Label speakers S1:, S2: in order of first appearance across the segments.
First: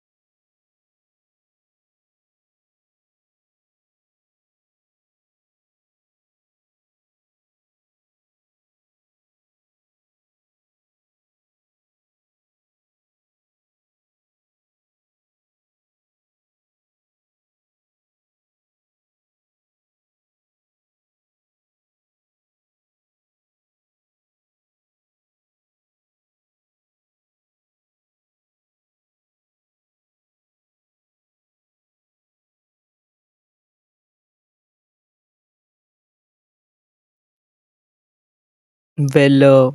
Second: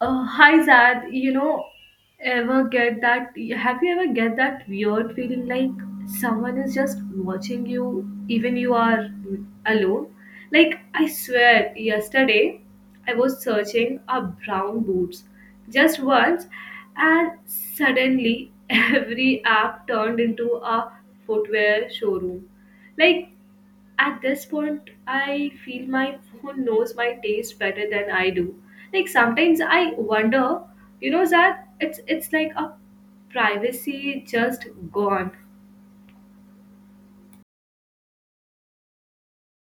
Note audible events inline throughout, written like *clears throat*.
S1: Hi Zad, you know, ever get that? Have you ever get that weird feeling like someone is just watching you, even you are alone? Like I swear, yesterday I was searching up brown boots just once, and suddenly *laughs* every app turned into a footwear showroom. Like at this point, I feel my phone knows my taste better than I do. Like sometimes I wonder, you know, that it's like a privacy just gone.
S2: Well, uh,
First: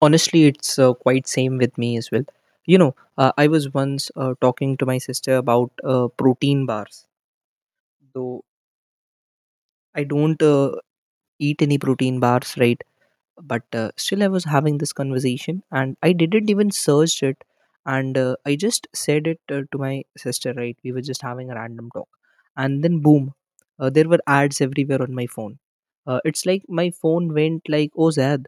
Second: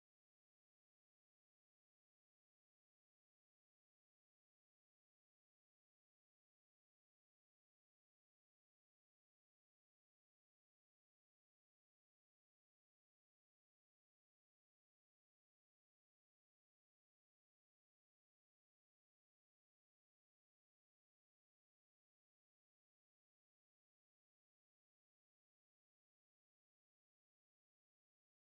S2: Honestly, it's quite same with me as well. You know, I was once talking to my sister about protein bars. Though I don't eat any protein bars, right? But still, I was having this conversation, and I didn't even search it, and I just said it to my sister, right? We were just having a random talk, and then boom, there were ads everywhere on my phone. It's like my phone went like, "Oh, Zad,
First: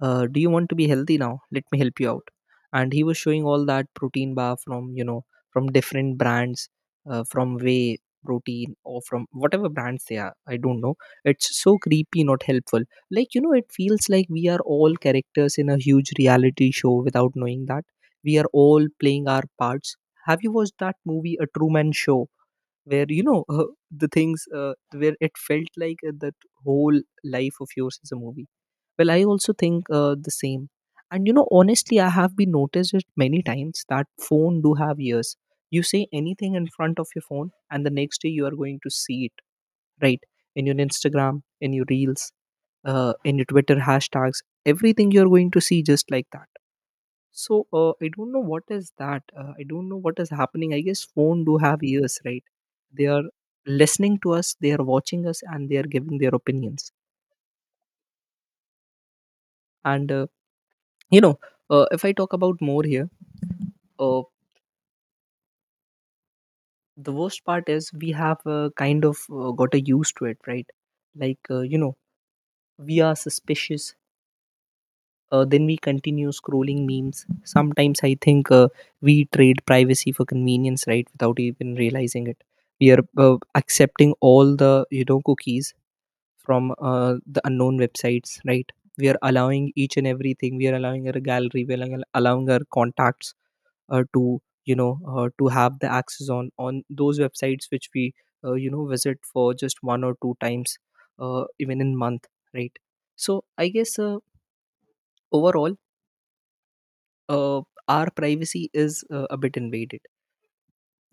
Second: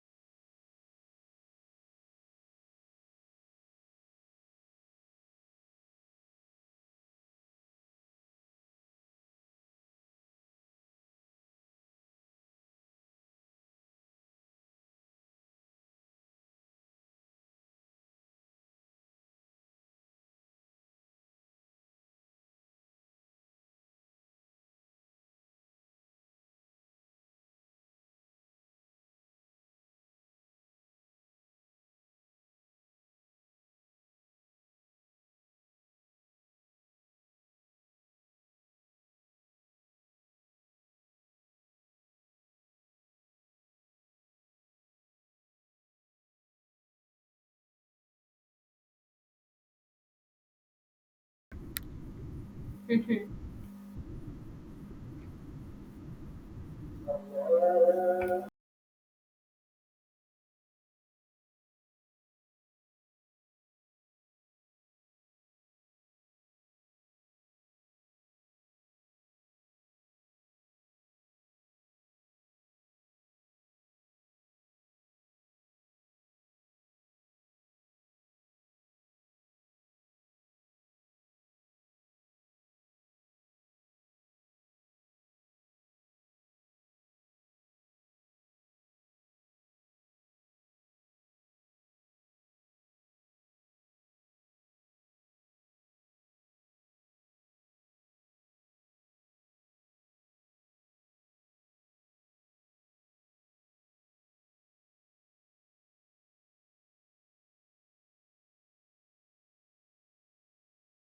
S2: do you want to be healthy? Now let me help you out." And he was showing all that protein bar, from from different brands, from whey protein or from whatever brands they are, I don't know. It's so creepy, not helpful. Like, it feels like we are all characters in a huge reality show without knowing that we are all playing our parts. Have you watched that movie, A Truman Show, where the things, where it felt like that whole life of yours is a movie? Well, I also think the same. And you know, honestly, I have been noticed it many times that phone do have ears. You say anything in front of your phone and the next day you are going to see it, right? In your Instagram, in your reels, in your Twitter hashtags, everything you are going to see just like that. So I don't know what is that. I don't know what is happening. I guess phone do have ears, right? They are listening to us, they are watching us, and they are giving their opinions. And uh, you know, if I talk about more here, uh, the worst part is we have kind of got a used to it, right? Like uh, you know, we are suspicious. Then we continue scrolling memes. Sometimes I think we trade privacy for convenience, right? Without even realizing it, we are accepting all the cookies from the unknown websites, right? We are allowing each and everything. We are allowing our gallery. We are allowing our contacts to you know to have the access on those websites which we uh, visit for just one or two times, even in month, right? So I guess overall, uh, our privacy is a bit invaded,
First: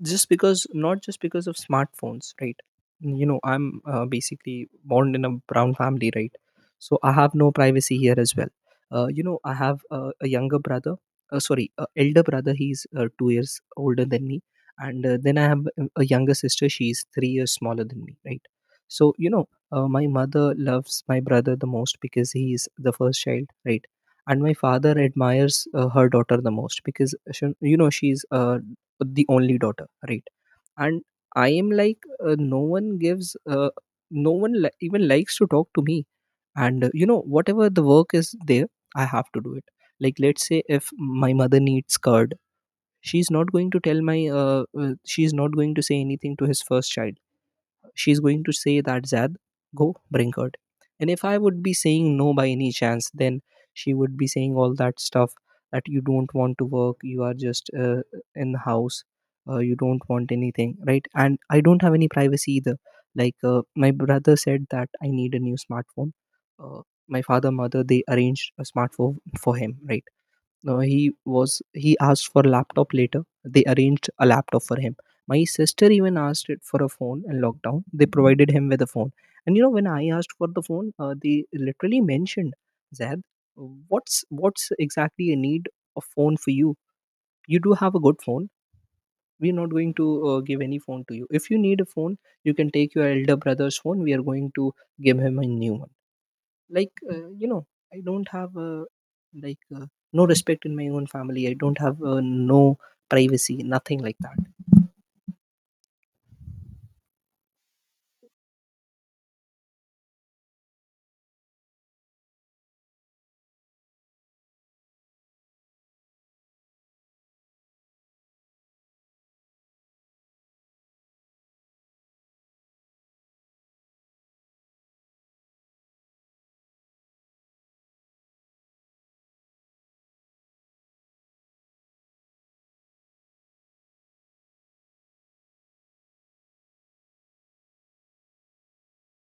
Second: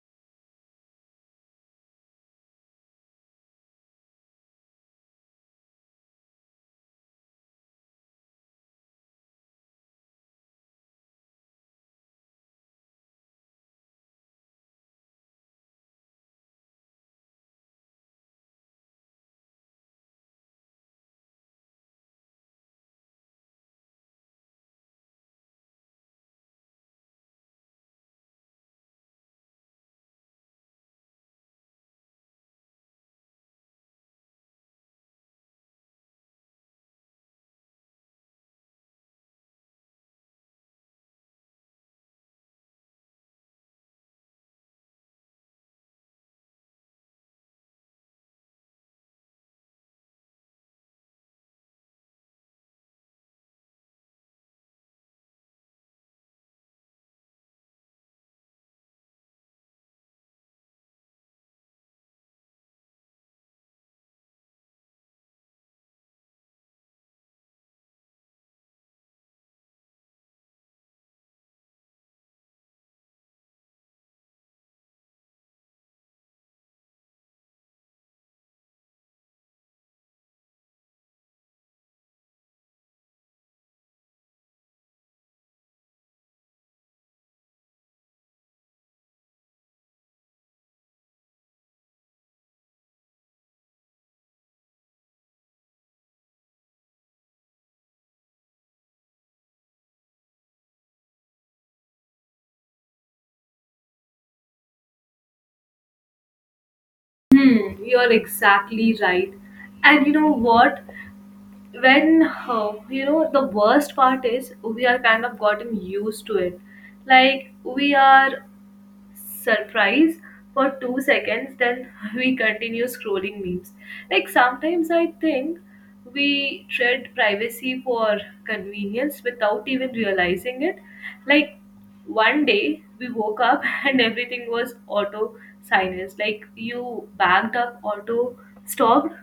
S2: just because not just because of smartphones, right? You know, I'm basically born in a brown family, right? So I have no privacy here as well. You know, I have a younger brother, sorry, elder brother. He's 2 years older than me, and then I have a younger sister. She's 3 years smaller than me, right? So you know, my mother loves my brother the most because he is the first child, right? And my father admires her daughter the most because she, you know, she's the only daughter, right? And I am like, no one gives, no one even likes to talk to me. And uh, whatever the work is there, I have to do it. Like let's say if my mother needs curd, she's not going to tell my she's not going to say anything to his first child. She's going to say that, "Zad, go bring her." And if I would be saying no by any chance, then she would be saying all that stuff that, "You don't want to work, you are just in the house, you don't want anything," right? And I don't have any privacy either. Like my brother said that, "I need a new smartphone." uh, my father, mother, they arranged a smartphone for him, right? No, he was, he asked for laptop later. They arranged a laptop for him. My sister even asked it for a phone in lockdown. They provided him with a phone. And you know, when I asked for the phone, they literally mentioned, "Zed, what's exactly a need of phone for you? You do have a good phone. We're not going to give any phone to you. If you need a phone, you can take your elder brother's phone. We are going to give him a new one." Like, I don't have, like uh, no respect in my own family. I don't have, no privacy, nothing like that.
S1: Hmm, you're exactly right. And you know what, when you know, the worst part is we are kind of gotten used to it. Like we are surprise for 2 seconds, then *laughs* we continue scrolling memes. Like sometimes I think we trade privacy for convenience without even realizing it. Like one day we woke up *laughs* and everything was auto silence. Like you backed up, auto stopped.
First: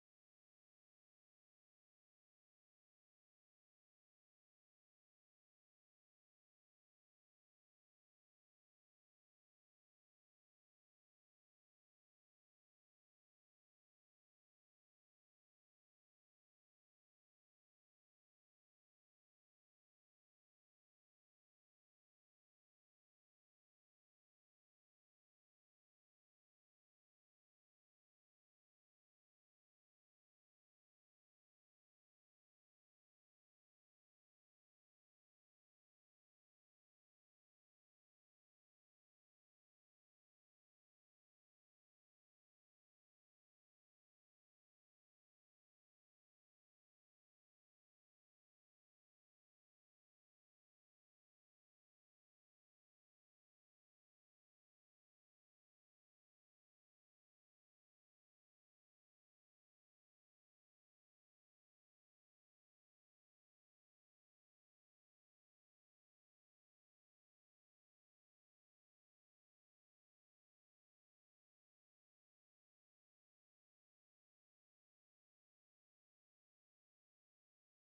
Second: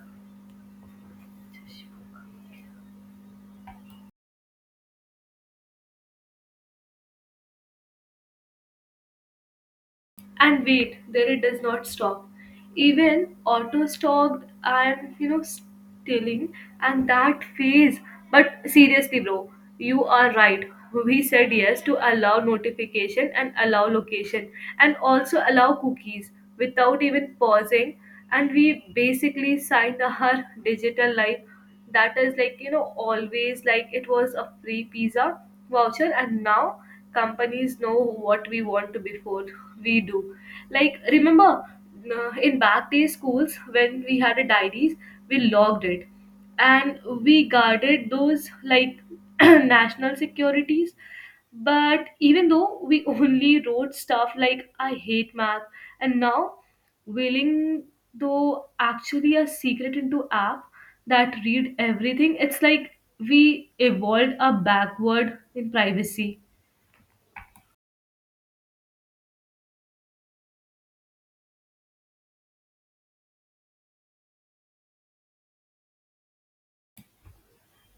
S1: And wait, there it does not stop. Even auto stopped and you know stealing and that phase. But seriously, bro, you are right. We said yes to allow notification and allow location and also allow cookies without even pausing. And we basically signed our *laughs* digital life, that is like, you know, always, like it was a free pizza voucher, and now companies know what we want to before we do. Like remember in back day schools when we had a diaries, we logged it and we guarded those like *clears throat* national securities, but even though we only wrote stuff like I hate math. And now willing though actually a secret into app that read everything. It's like we evolved a backward in privacy.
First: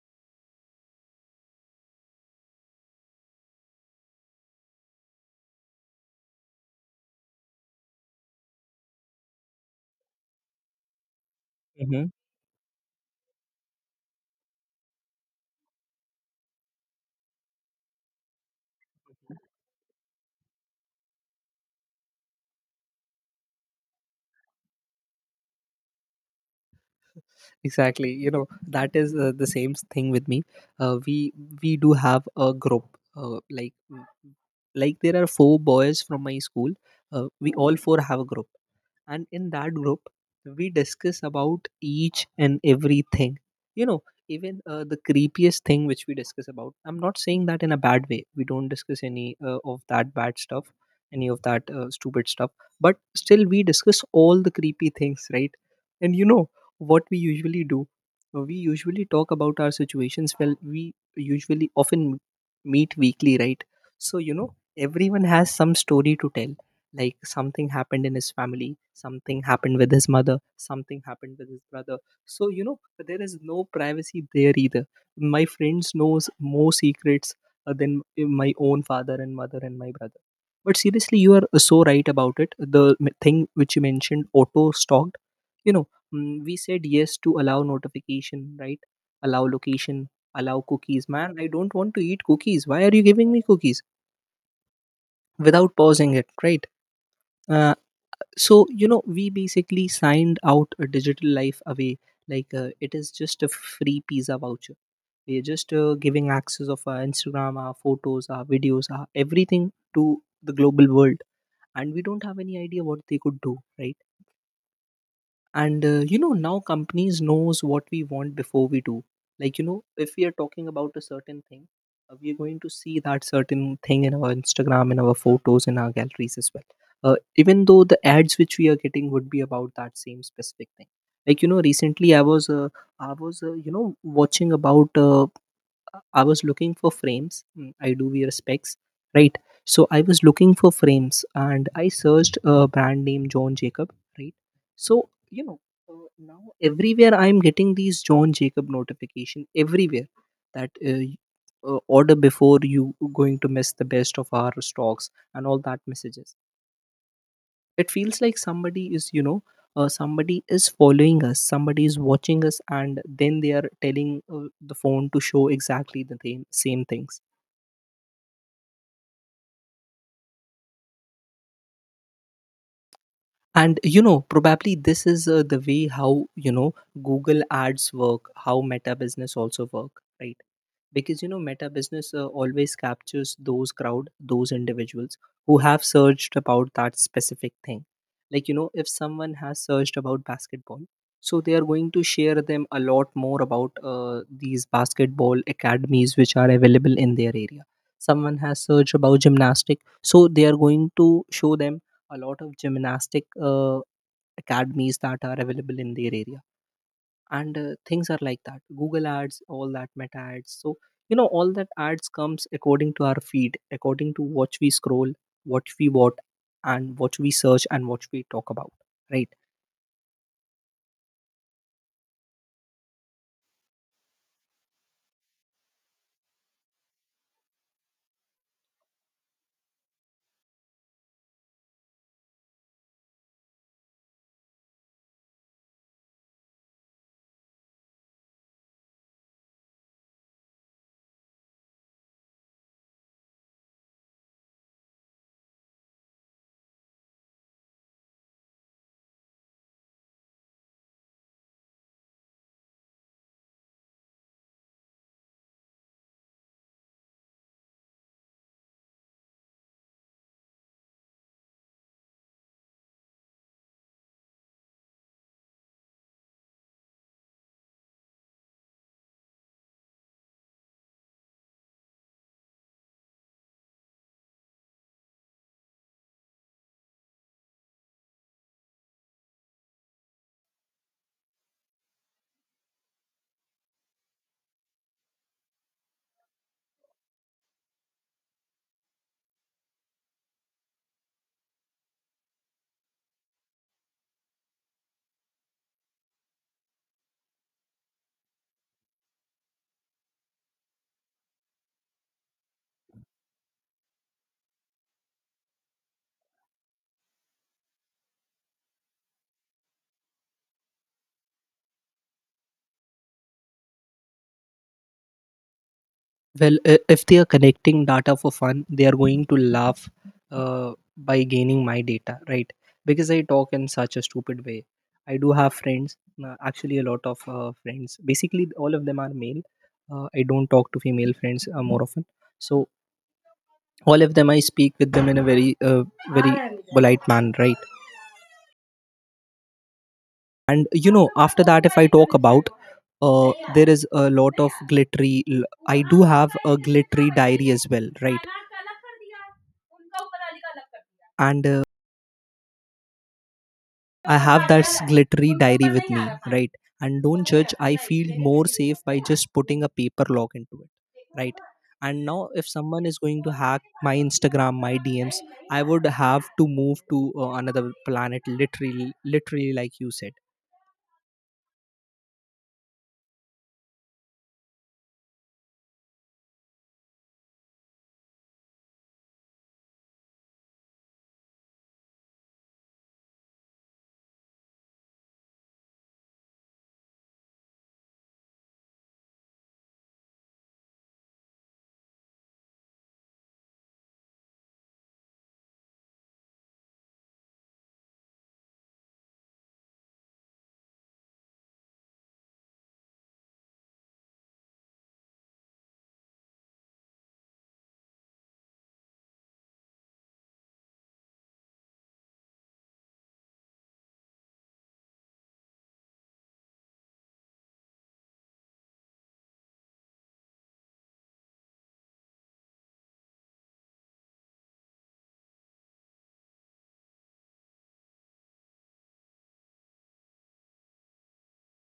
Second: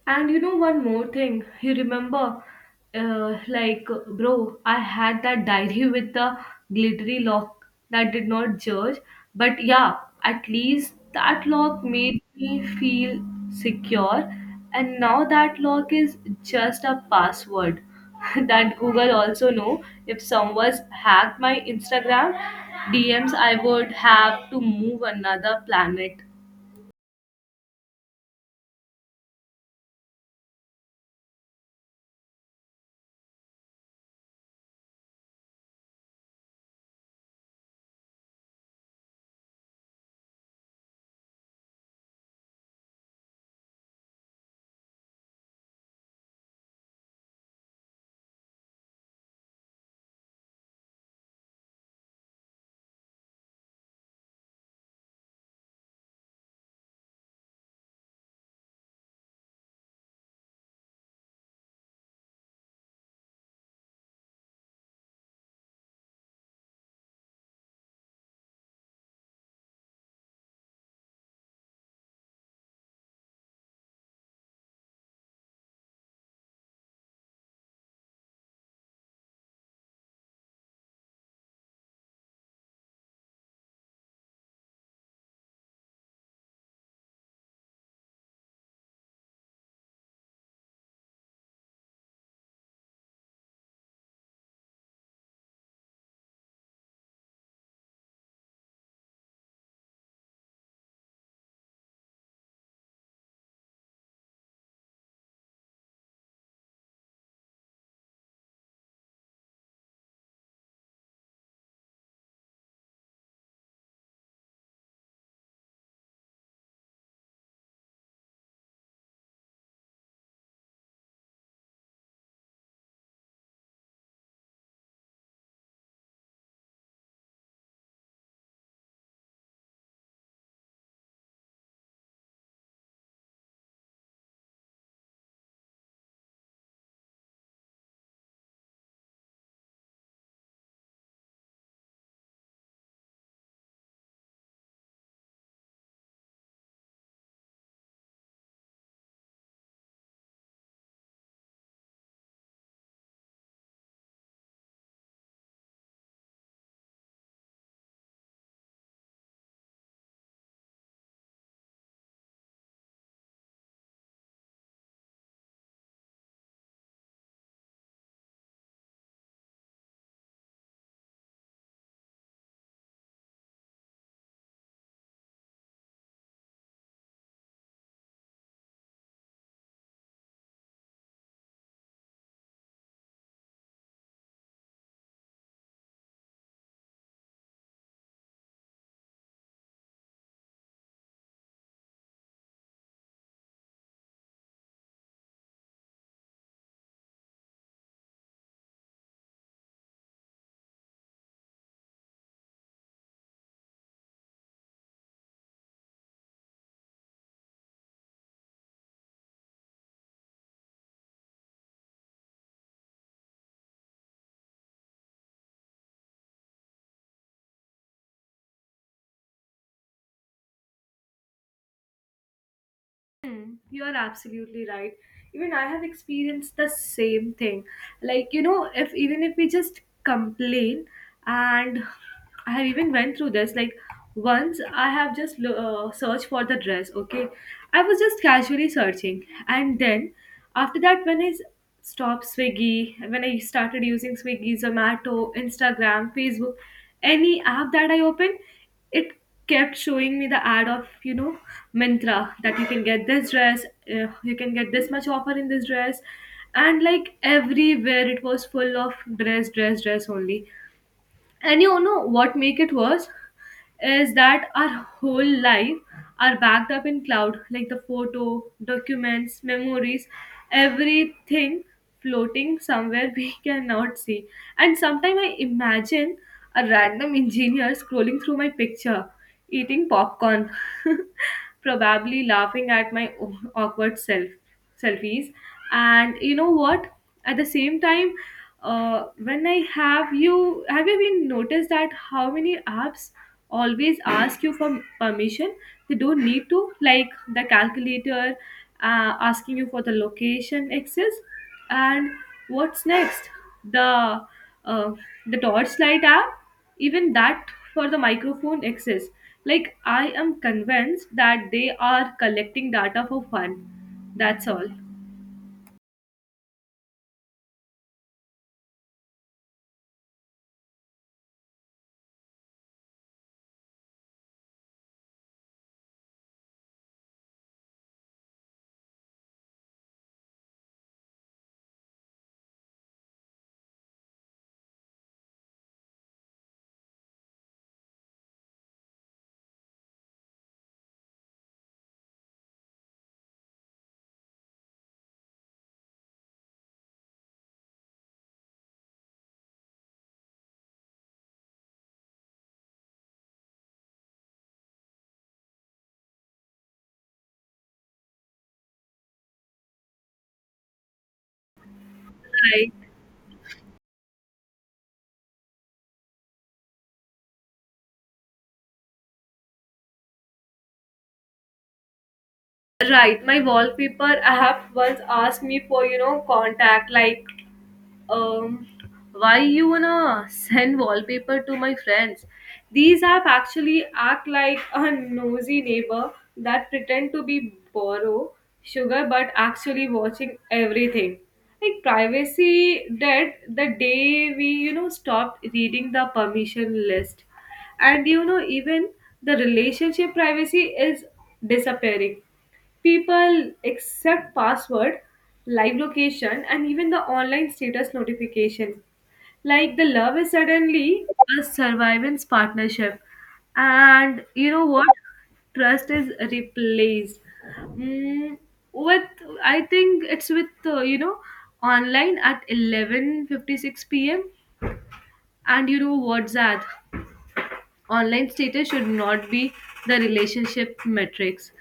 S1: And you know one more thing, you remember, like bro, I had that diary with the glittery lock that did not judge, but yeah, at least that lock
S2: Hmm.
S1: made me feel secure, and now that lock is just a password *laughs* that Google also know. If someone's hacked my Instagram DMs, I would have to move another planet.
S2: Exactly, you know, that is the same thing with me. uh, we we do have a group, uh, like like there are four boys from my school. We all four have a group, and in that group we discuss about each and everything. You know, even the creepiest thing which we discuss about, I'm not saying that in a bad way. We don't discuss any of that bad stuff, any of that stupid stuff. But still we discuss all the creepy things, right? And you know what we usually do? We usually talk about our situations. Well, we usually often meet weekly, right? So you know, everyone has some story to tell, like something happened in his family, something happened with his mother, something happened with his brother. So you know, there is no privacy there either. My friends knows more secrets than my own father and mother and my brother. But seriously, you are so right about it, the thing which you mentioned, auto stalked. You know, mm, we said yes to allow notification, right? Allow location, allow cookies. Man, I don't want to eat cookies. Why are you giving me cookies? Without pausing it, right? uh, so you know, we basically signed out a digital life away. Like it is just a free pizza voucher. We are just giving access of our Instagram, our photos, our videos, our everything to the global world, and we don't have any idea what they could do, right? And you know, now companies knows what we want before we do. Like you know, if we are talking about a certain thing, we are going to see that certain thing in our Instagram, in our photos, in our galleries as well. Even though the ads which we are getting would be about that same specific thing. Like you know, recently I was uh, watching about I was looking for frames. Mm, I do wear specs, right? So I was looking for frames and I searched a brand name, John Jacob, right? So you know, now everywhere I'm getting these John Jacob notification everywhere, that order before you going to miss the best of our stocks and all that messages. It feels like somebody is, you know, somebody is following us, somebody is watching us, and then they are telling the phone to show exactly same things. And you know, probably this is the way how, you know, Google ads work, how Meta business also work, right? Because you know, Meta business always captures those crowd, those individuals who have searched about that specific thing. Like you know, if someone has searched about basketball, so they are going to share them a lot more about these basketball academies which are available in their area. Someone has searched about gymnastic, so they are going to show them a lot of gymnastic academies that are available in their area. And things are like that, Google ads, all that Meta ads. So you know, all that ads comes according to our feed, according to what we scroll, what we watch, and what we search and what we talk about, right?
S1: Hmm, you are absolutely right. Even I have experienced the same thing. Like, you know, if even if we just complain, and I have even went through this. Like, once I have just searched for the dress, okay? I was just casually searching. And then after that, when stopped Swiggy, when I started using Swiggy, Zomato, Instagram, Facebook, any app that I open, it kept showing me the ad of, you know, Myntra, that you can get this dress, you can get this much offer in this dress, and like everywhere it was full of dress, dress, dress only. And you know what make it worse is that our whole life are backed up in cloud, like the photo, documents, memories, everything floating somewhere *laughs* we cannot see. And sometimes I imagine a random engineer scrolling through my picture, eating popcorn, *laughs* probably laughing at my awkward self selfies. And you know what? At the same time, when I have you been noticed that how many apps always ask you for permission? They don't need to, like the calculator asking you for the location access, and what's next? The uh, the torchlight app, even that for the microphone access. Like I am convinced that they are collecting data for fun. That's all.
S2: Well, if they are connecting data for fun, they are going to laugh by gaining my data, right? Because I talk in such a stupid way. I do have friends, actually, a lot of friends. Basically, all of them are male. I don't talk to female friends more often. So, all of them, I speak with them in a very, very polite manner, right? And you know, after that, if I talk about, there is a lot of glittery. I do have a glittery diary as well, right? And I have that glittery diary with me, right? And don't judge, I feel more safe by just putting a paper log into it, right? And now if
S1: Right.
S2: someone is going to hack my Instagram, my DMs, I would have to move to another planet, literally. Literally, like you said.
S1: Right, my wallpaper app once asked me for, you know, contact like, um why you wanna send wallpaper to my friends? These app actually act like a nosy neighbor that pretend to be borrow sugar but actually watching everything. Like privacy dead the day we, you know, stopped reading the permission list, and you know even the relationship privacy is disappearing. People accept password, live location, and even the online status notification. Like the love is suddenly a survivance partnership. And you know what? Trust is replaced. Mm, with, I think it's with you know, online at 11:56 p.m. And you know WhatsApp online status should not be the relationship metrics.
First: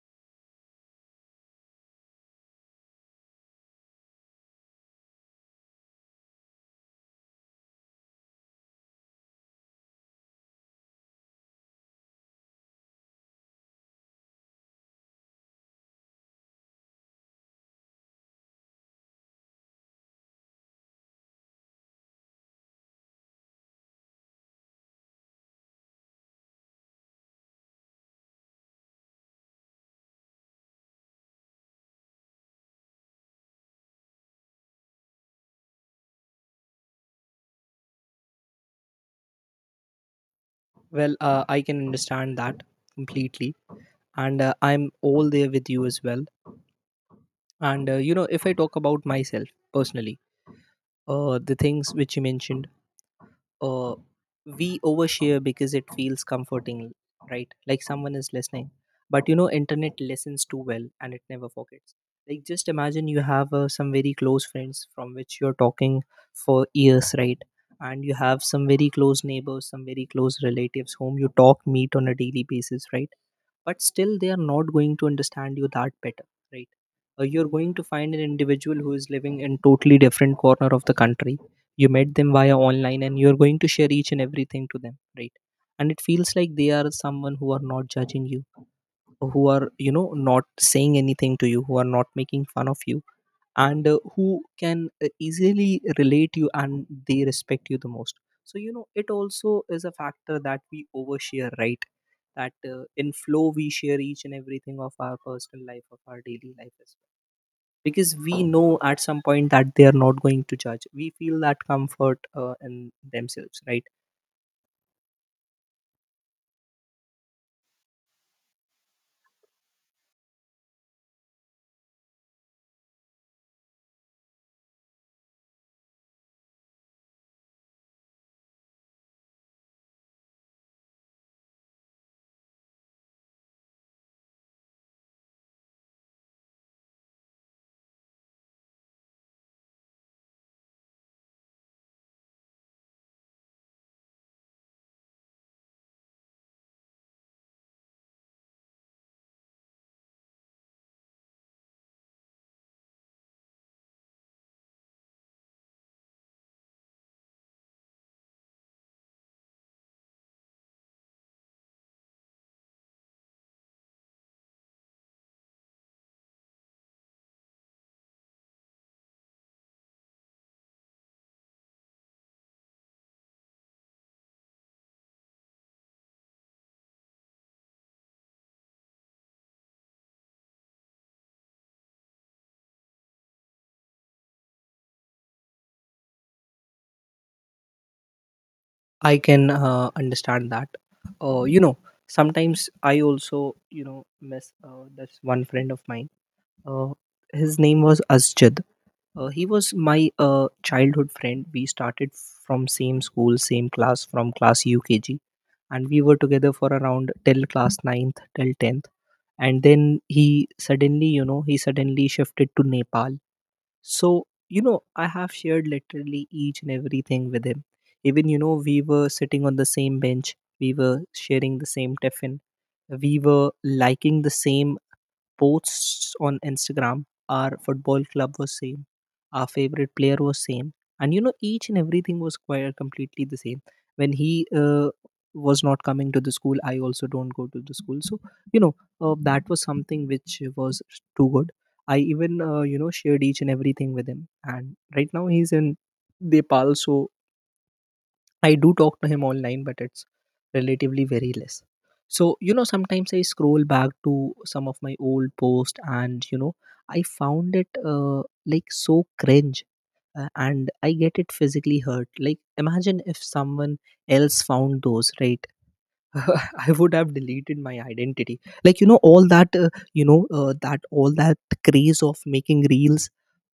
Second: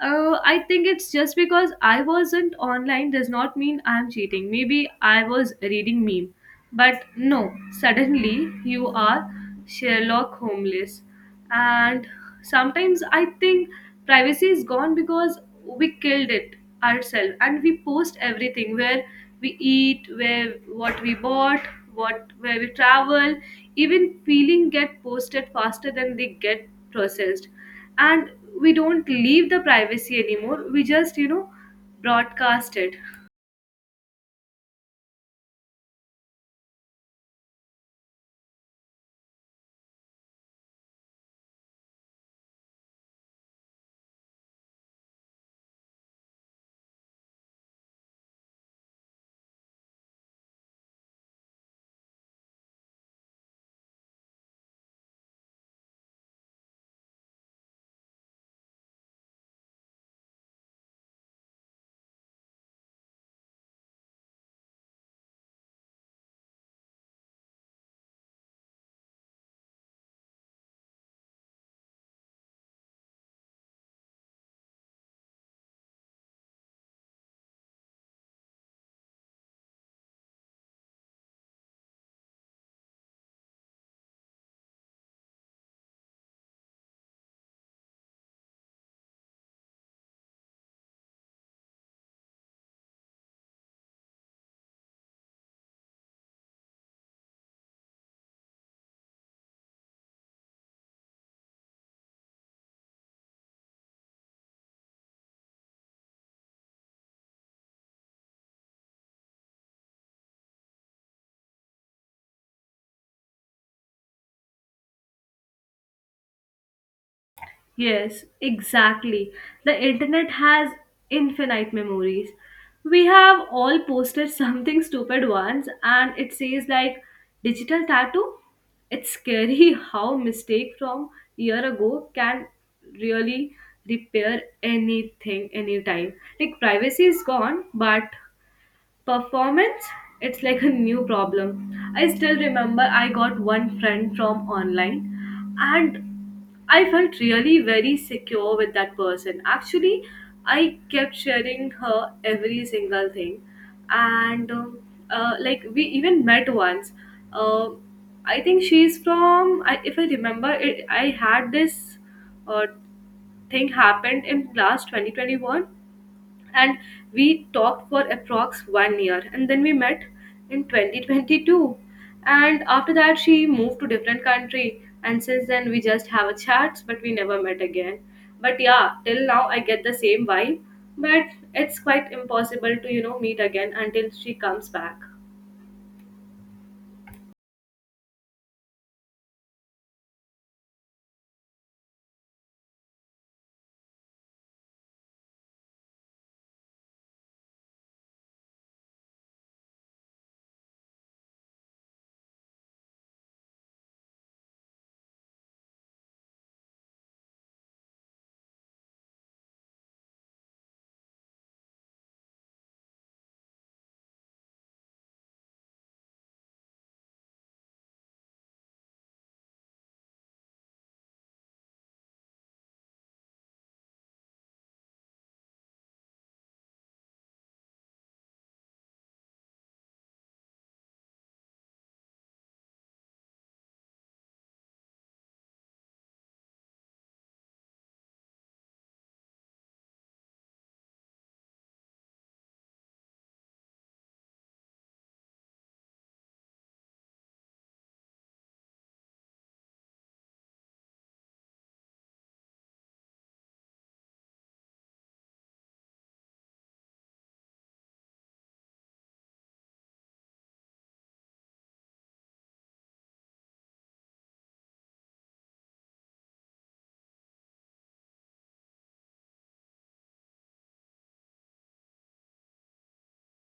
S1: I think it's just because I wasn't online does not mean I'm cheating. Maybe I was reading meme, but no, suddenly you are Sherlock Holmes. And sometimes I think privacy is gone because we killed it ourselves, and we post everything, where we eat, where what we bought, what where we travel, even feeling get posted faster than they get processed. And we don't leave the privacy anymore, we just, you know, broadcast it.
S2: Well, I can understand that completely, and I'm all there with you as well. And you know, if I talk about myself personally, the things which you mentioned, uh, we overshare because it feels comforting, right? Like someone is listening. But you know, internet listens too well and it never forgets. Like, just imagine you have some very close friends from which you're talking for years, right? And you have some very close neighbors, some very close relatives whom you talk, meet on a daily basis, right? But still they are not going to understand you that better, right? You're going to find an individual who is living in totally different corner of the country. You met them via online and you're going to share each and everything to them, right? And it feels like they are someone who are not judging you, who are, you know, not saying anything to you, who are not making fun of you, and who can easily relate you, and they respect you the most. So you know, it also is a factor that we overshare, right? That in flow we share each and everything of our personal life, of our daily life as well, because we know at some point that they are not going to judge. We feel that comfort in themselves, right?
S1: Yes, exactly. The internet has infinite memories. We have all posted something *laughs* stupid once and it says like digital tattoo. It's scary *laughs* how mistake from year ago can really repair anything anytime. Like privacy is gone, but performance, it's like a new problem. I still remember I got one friend from online, and I felt really very secure with that person. Actually, I kept sharing her every single thing. And like we even met once. uh, I think she's from I, if I remember it, I had this uh, thing happened in class 2021, and we talked for approx 1 year and then we met in 2022, and after that she moved to different country and since then we just have a chats but we never met again. But yeah, till now I get the same vibe, but it's quite impossible to, you know, meet again until she comes back.
S2: I can understand that. You know, sometimes I also, you know, miss this one friend of mine. uh, his name was Asjad. He was my childhood friend. We started from same school, same class, from class UKG, and we were together for around till class ninth, till tenth. And then he suddenly, you know, he suddenly shifted to Nepal. So, you know, I have shared literally each and everything with him. Even, you know, we were sitting on the same bench, we were sharing the same tiffin, we were liking the same posts on Instagram. Our football club was same, our favorite player was same, and you know, each and everything was quite completely the same. When he was not coming to the school, I also don't go to the school. So, you know, that was something which was too good. I even you know, shared each and everything with him, and right now he's in Nepal, so I do talk to him online, but it's relatively very less. So you know, sometimes I scroll back to some of my old posts, and you know, I found it like, so cringe, and I get it physically hurt. Like, imagine if someone else found those, right? *laughs* I would have deleted my identity. Like, you know, all that all that craze of making reels,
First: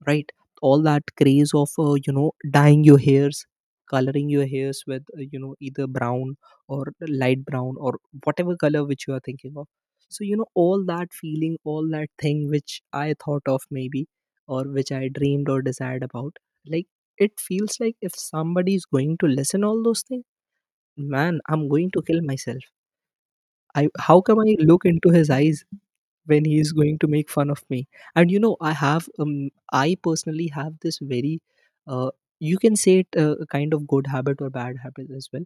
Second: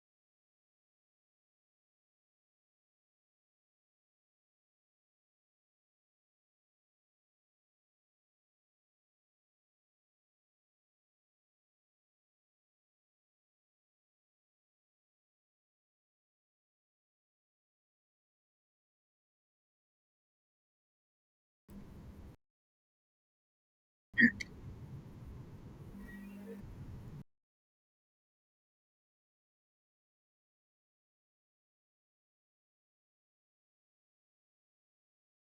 S2: right? All that craze of you know, dyeing your hairs, coloring your hairs with you know, either brown or light brown or whatever color which you are thinking of. So you know, all that feeling, all that thing which I thought of, maybe, or which I dreamed or desired about, like, it feels like if somebody is going to listen all those things, man, I'm going to kill myself. I how come I look into his eyes when he is going to make fun of me? And you know, I have I personally have this very, uh, you can say it a kind of good habit or bad habit as well.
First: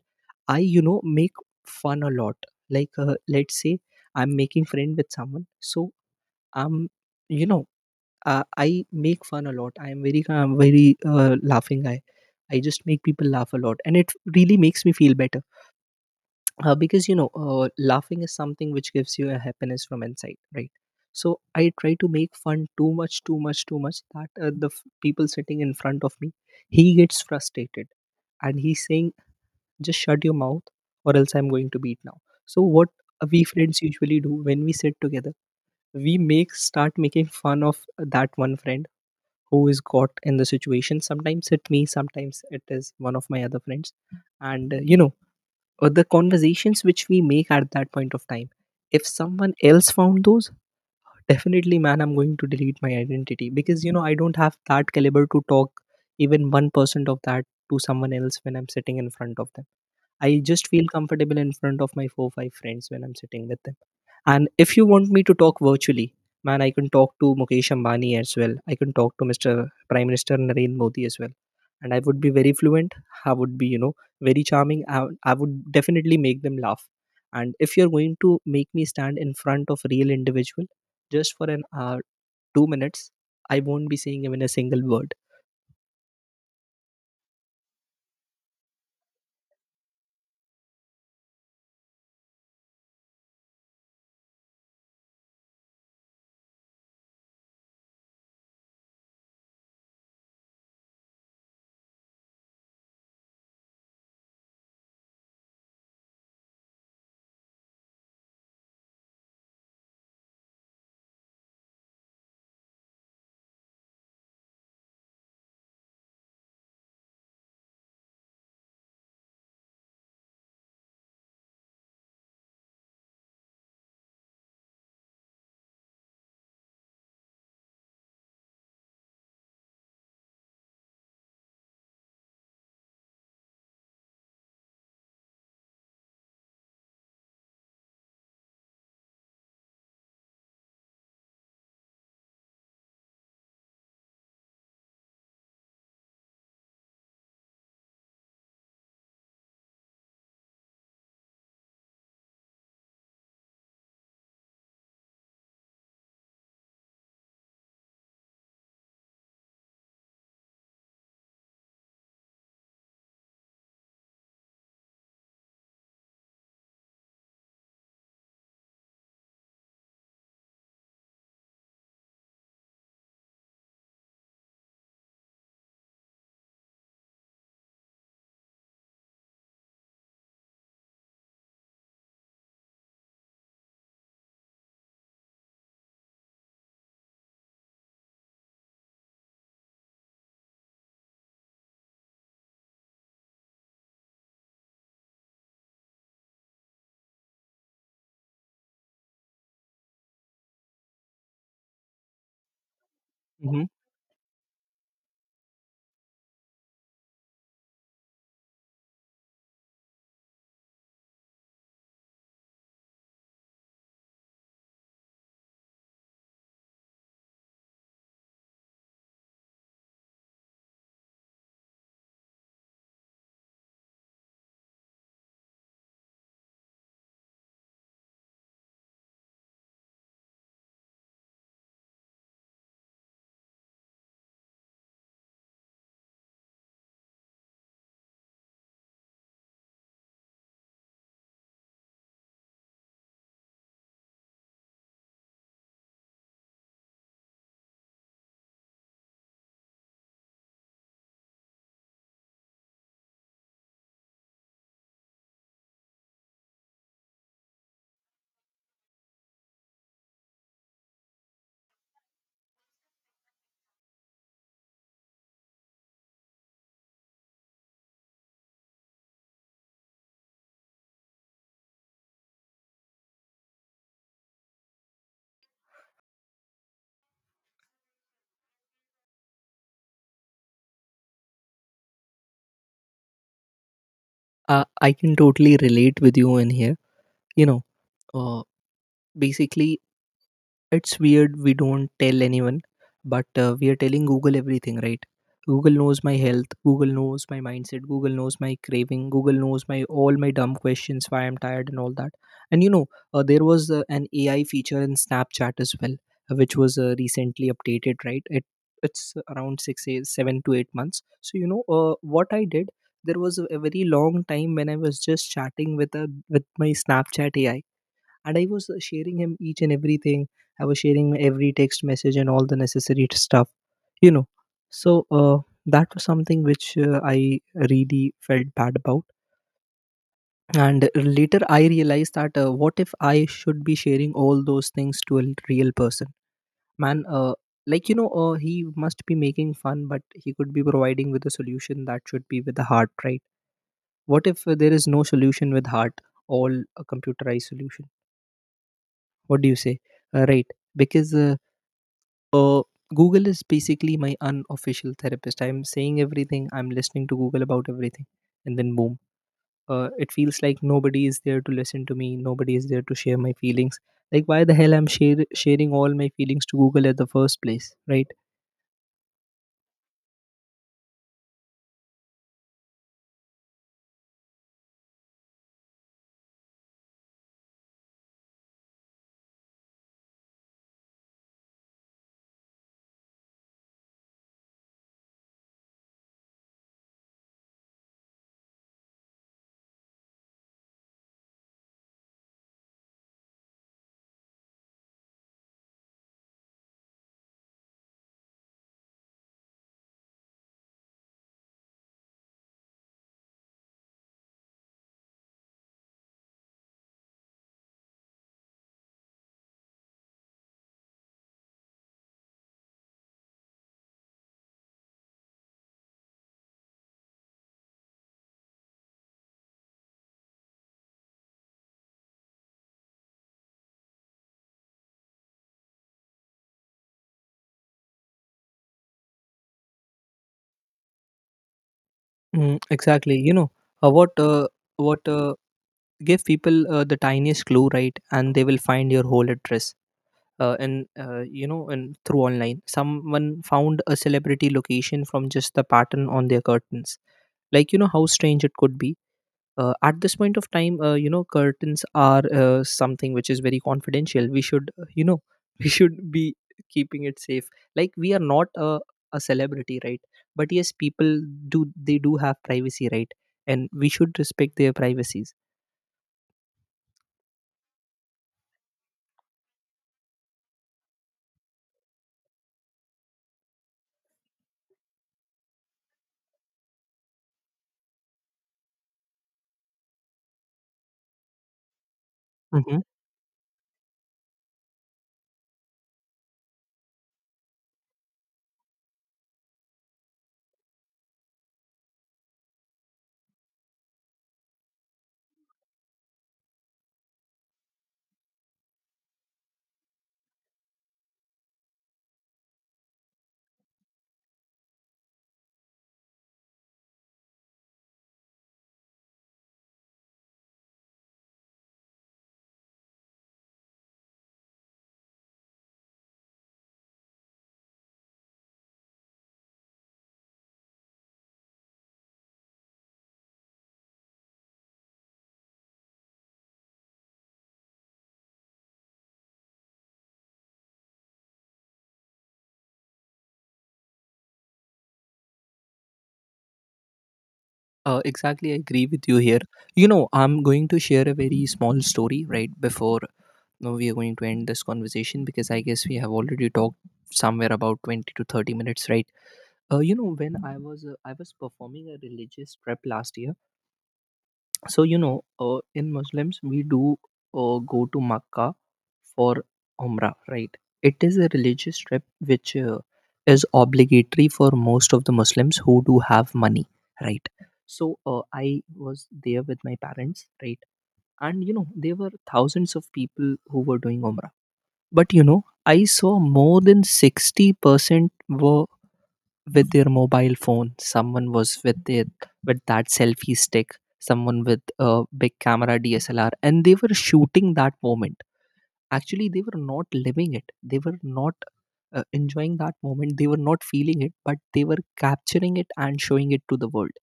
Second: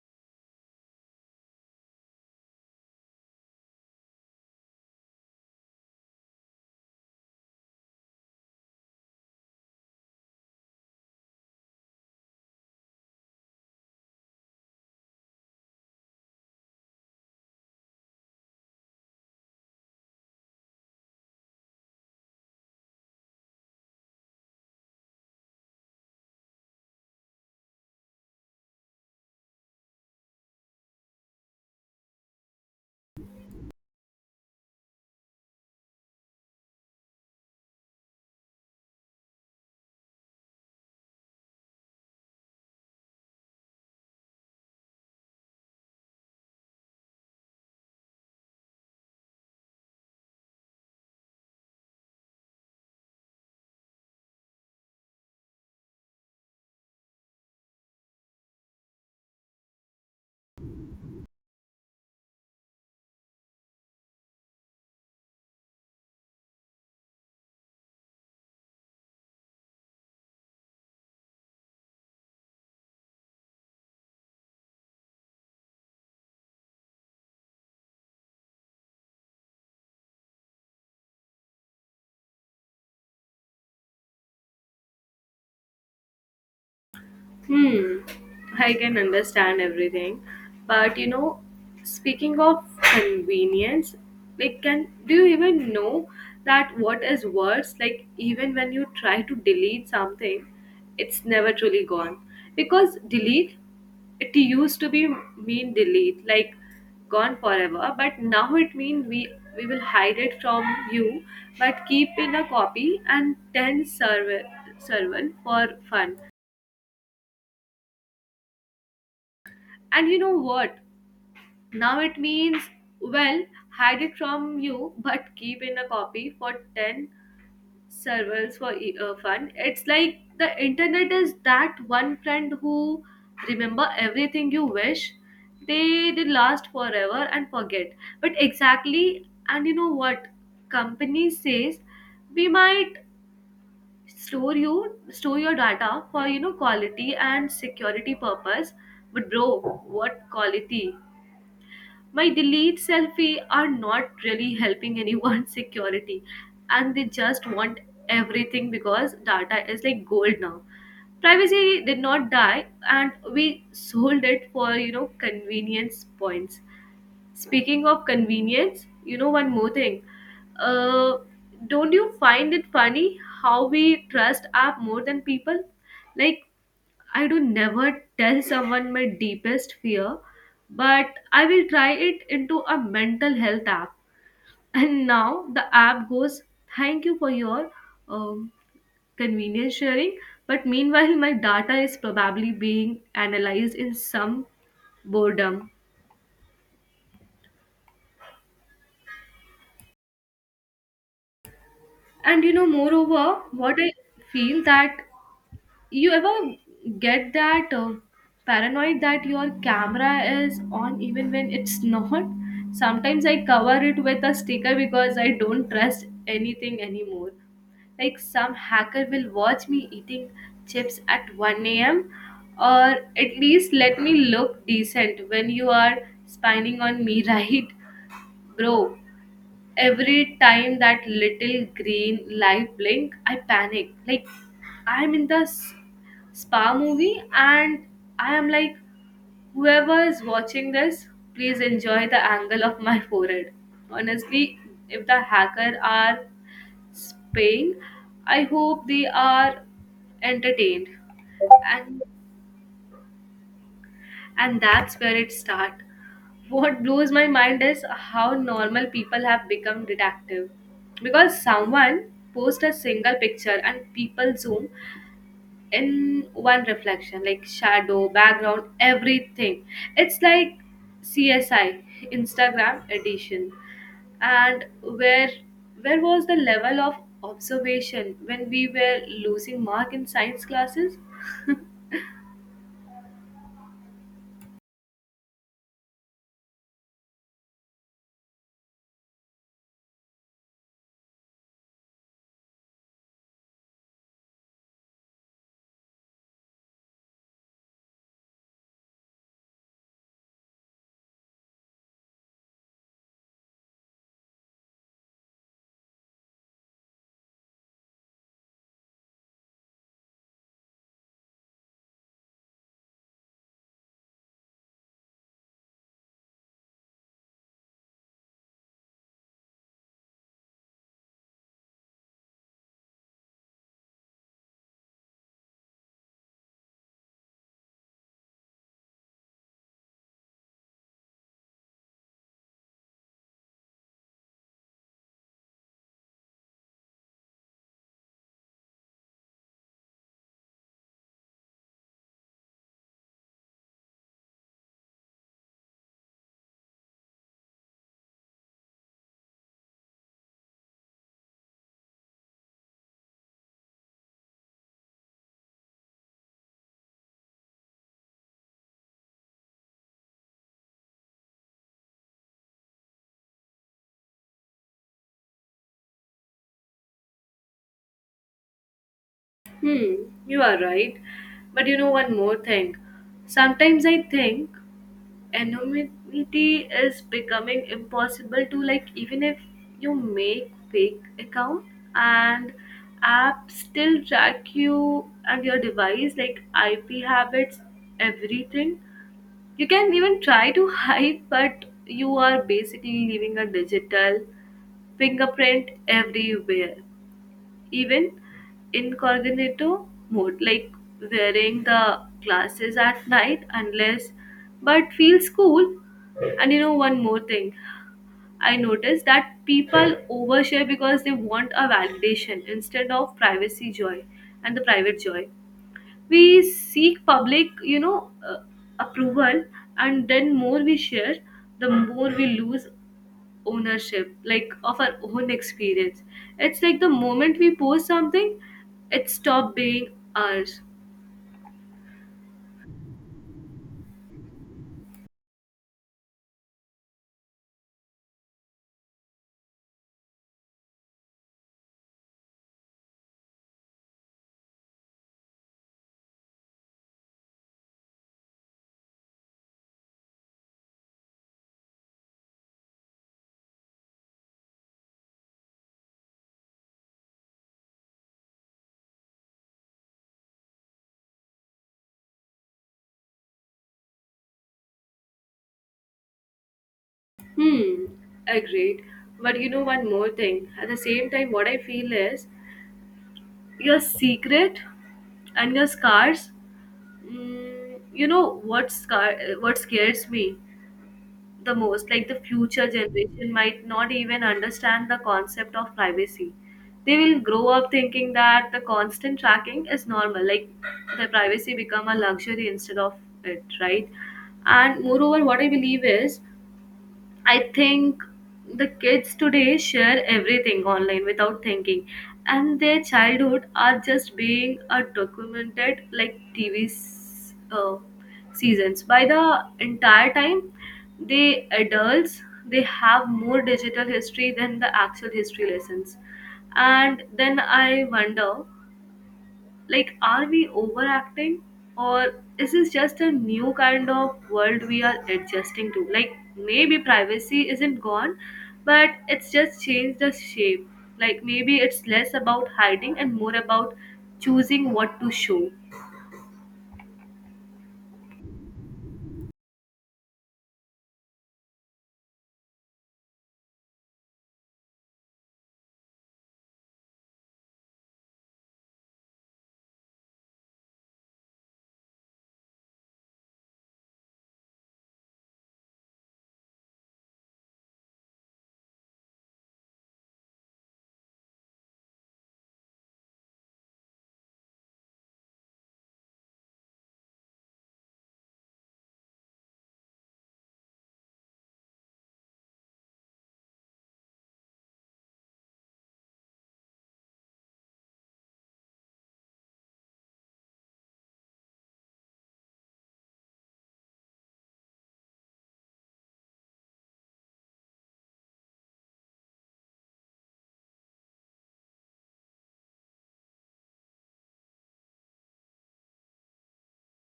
S2: I, you know, make fun a lot. Like let's say I'm making friend with someone, so I'm you know I make fun a lot. I'm very laughing guy. I just make people laugh a lot, and it really makes me feel better because you know, laughing is something which gives you a happiness from inside, right? So I try to make fun too much, too much, too much, that the people sitting in front of me, he gets frustrated and he's saying, just shut your mouth or else I'm going to beat now. So what we friends usually do when we sit together, we make start making fun of that one friend who is got in the situation. Sometimes it me, sometimes it is one of my other friends. And you know, or the conversations which we make at that point of time, if someone else found those, definitely, man, I'm going to delete my identity, because you know, I don't have that caliber to talk even 1% of that to someone else when I'm sitting in front of them. I just feel comfortable in front of my 4, 5 friends when I'm sitting with them. And if you want me to talk virtually, man, I can talk to Mukesh Ambani as well. I can talk to Mr. Prime Minister Narendra Modi as well. And I would be very fluent. I would be, you know, very charming. I would definitely make them laugh. And if you're going to make me stand in front of real individual just for an hour, 2 minutes, I won't be saying even a single word.
S1: Hmm, I can understand everything, but you know, speaking of convenience, like, can do you even know that what is worse? Like, even when you try to delete something, it's never truly gone, because delete, it used to be mean delete like gone forever, but now it mean we will hide it from you but keep in a copy and 10 server servant for fun. And you know what? Now it means, well, hide it from you, but keep in a copy for 10 servers for fun. It's like the internet is that one friend who remember everything you wish they did last forever and forget. But exactly, and you know what? Company says we might store your data for, you know, quality and security purpose, but bro, what quality? My delete selfie are not really helping anyone's *laughs* security, and they just want everything because data is like gold now. Privacy did not die, and we sold it for, you know, convenience points. Speaking of convenience, you know one more thing, uh, don't you find it funny how we trust app more than people? Like, I do never tell someone my deepest fear, but I will try it into a mental health app. And now the app goes, thank you for your um, convenience sharing. But meanwhile, my data is probably being analyzed in some boredom. And you know, moreover,
S2: Mhm.
S1: what I feel that, you ever get that paranoid that your camera is on even when it's *laughs* not? Sometimes I cover it with a sticker because I don't trust anything anymore. Like some hacker will watch me eating chips at 1 a.m., or at least let me look decent when you are spying on me, *laughs* right? Bro, every time that little green light blink, I panic. Like I'm in the spa movie and I am like, whoever is watching this, please enjoy the angle of my forehead. Honestly, if the hacker are spaying, I hope they are entertained. and and that's where it start. What blows my mind is how normal people have become detective, because someone post a single picture and people zoom in one reflection like shadow, background, everything. It's like CSI Instagram edition. And where was the level of observation when we were losing mark in science classes? *laughs*
S2: I can totally relate with you in here. You know, uh, basically, it's weird we don't tell anyone, but we are telling Google everything, right? Google knows my health, Google knows my mindset, Google knows my craving, Google knows my all my dumb questions, why I'm tired and all that. And you know, there was an AI feature in Snapchat as well, which was recently updated, right? It's around six, eight, 7 to 8 months. So you know, what I did, there was a very long time when I was just chatting with a, with my Snapchat AI, and I was sharing him each and everything. I was sharing my every text message and all the necessary stuff, you know. So uh, that was something which I really felt bad about. And later I realized that what if I should be sharing all those things to a real person? Man, like, you know, he must be making fun, but he could be providing with a solution that should be with the heart, right? What if there is no solution with heart, all a computerized solution? What do you say? Right? Because Uh, Google is basically my unofficial therapist. I'm saying everything, I'm listening to Google about everything, and then boom. It feels like nobody is there to listen to me, nobody is there to share my feelings. Like, why the hell I'm sharing all my feelings to Google at the first place, right?
S1: Hmm, you are right, but you know one more thing, sometimes I think anonymity is becoming impossible to. Like, even if you make fake account, and app still track you and your device like IP, habits, everything. You can even try to *laughs* hide, but you are basically leaving a digital fingerprint everywhere, even incognito mode, like wearing the glasses at night, unless, but feels cool. And you know, one more thing I noticed, that people overshare because they want a validation instead of privacy joy and the private joy. We seek public, you know, approval, and then more we share, the more we lose ownership like of our own experience. It's like the moment we post something, it stopped being ours.
S2: Mm, exactly. You know, uh, what, uh, what, uh, give people the tiniest clue, right? And they will find your whole address. And you know, and through online, someone found a celebrity location from just the pattern on their curtains. Like, you know how strange it could be? At this point of time, you know, curtains are something which is very confidential, we should you know, *laughs* we should be keeping it safe. Like, we are not a, a celebrity, right? But yes, people do, they do have privacy, right? And we should respect their privacies.
S1: Hmm, agreed, but you know one more thing at the same time, what I feel is your secret and your scars. Mm, what scares me the most, like the future
S2: Mhm.
S1: generation might not even understand the concept of privacy. They will grow up thinking that the constant tracking is normal. Like the privacy become a luxury instead of it, right? And moreover, what I believe is, I think the kids today share everything online without thinking, and their childhood are just being documented like TV's seasons. By the entire time, the adults, they have more digital history than the actual history lessons. And then I wonder, like, are we overacting, or is this just a new kind of world we are adjusting to? Like, maybe privacy isn't gone, but it's just changed the shape. Like, maybe it's less about hiding and more about choosing what to show.
S2: Exactly, I agree with you here. You know, I'm going to share a very small story right before you we are going to end this conversation, because I guess we have already talked somewhere about 20 to 30 minutes, right? You know, when I was performing a religious prep last year. So you know, in Muslims we do go to Makkah for Umrah, right? It is a religious trip which is obligatory for most of the Muslims who do have money, right? So I was there with my parents, right? And you know, there were thousands of people who were doing Umrah. But you know, I saw more than 60% were with their mobile phone. Someone was with their, with that selfie stick, someone with a big camera DSLR, and they were shooting that moment. Actually, they were not living it. They were not enjoying that moment. They were not feeling it, but they were capturing it and showing it to the world.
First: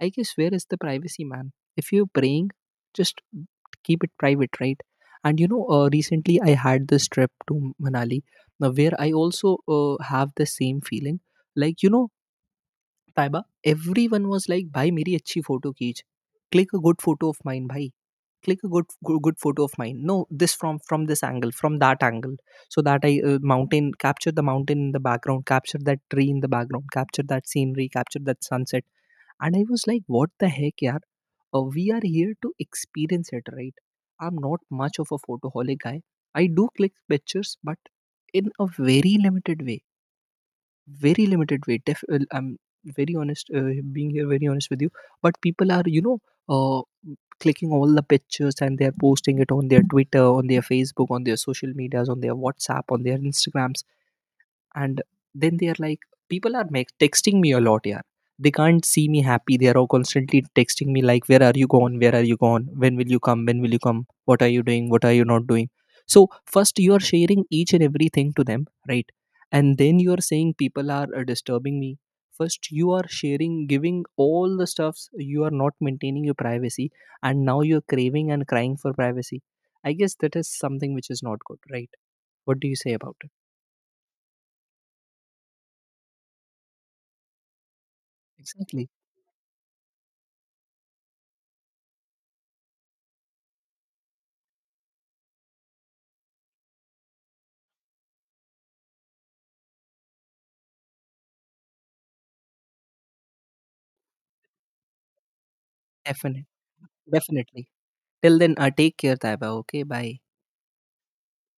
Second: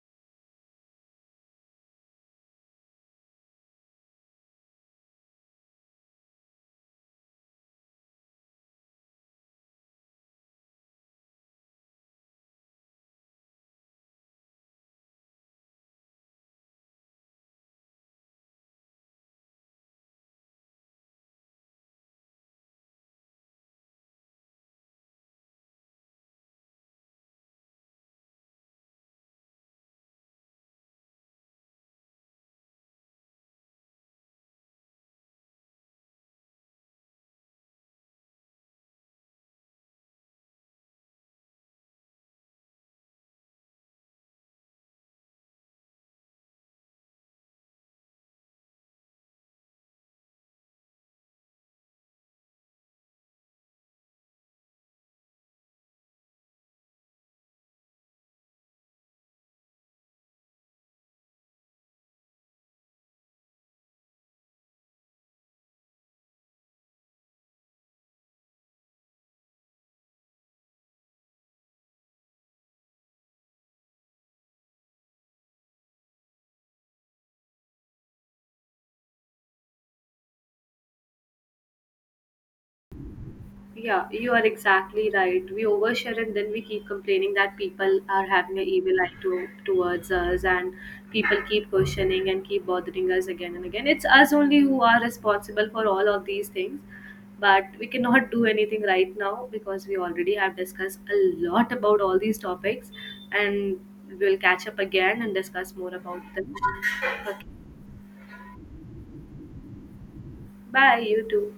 S2: I guess, where is the privacy, man? If you're praying, just keep it private, right? And you know, recently I had this trip to Manali, now where I also have the same feeling. Like you know, Taiba everyone was like भाई मेरी अच्छी photo खींच, click a good photo of mine भाई, click a good photo of mine, no, this from this angle, from that angle, so that I, mountain, capture the mountain in the background, capture that tree in the background, capture that scenery, capture that sunset. And I was like, what the heck यार, we are here to experience it right. I am not much of a photoholic guy. I do click pictures but in a very limited way, very limited way, I'm very honest, being here very honest with you, but people are, you know, uh, clicking all the pictures, and they're posting it on their Twitter, on their Facebook, on their social medias, on their WhatsApp, on their Instagrams, and then they are like, people are texting me a lot, yeah, they can't see me happy, they are all constantly texting me like, where are you gone, where are you gone, when will you come, when will you come, what are you doing, what are you not doing. So first you are sharing each and everything to them, right? And then you are saying people are disturbing me. First you are sharing, giving all the stuffs, you are not maintaining your privacy, and now you're craving and crying for privacy. I guess that is something which is not good, right? What do you say about it?
S1: Yeah, you are exactly right. We overshare and then we keep complaining that people are having an
S2: Exactly.
S1: evil eye to, towards us, and people keep questioning and keep bothering us again and again. It's us only who are responsible for all of these things, but we cannot do anything right now because we already have discussed a lot about all these topics, and we'll catch up again and discuss more about
S2: Definitely.
S1: them. Okay,
S2: Definitely. Till then, take care, Taiba. Okay, bye.
S1: bye, you too.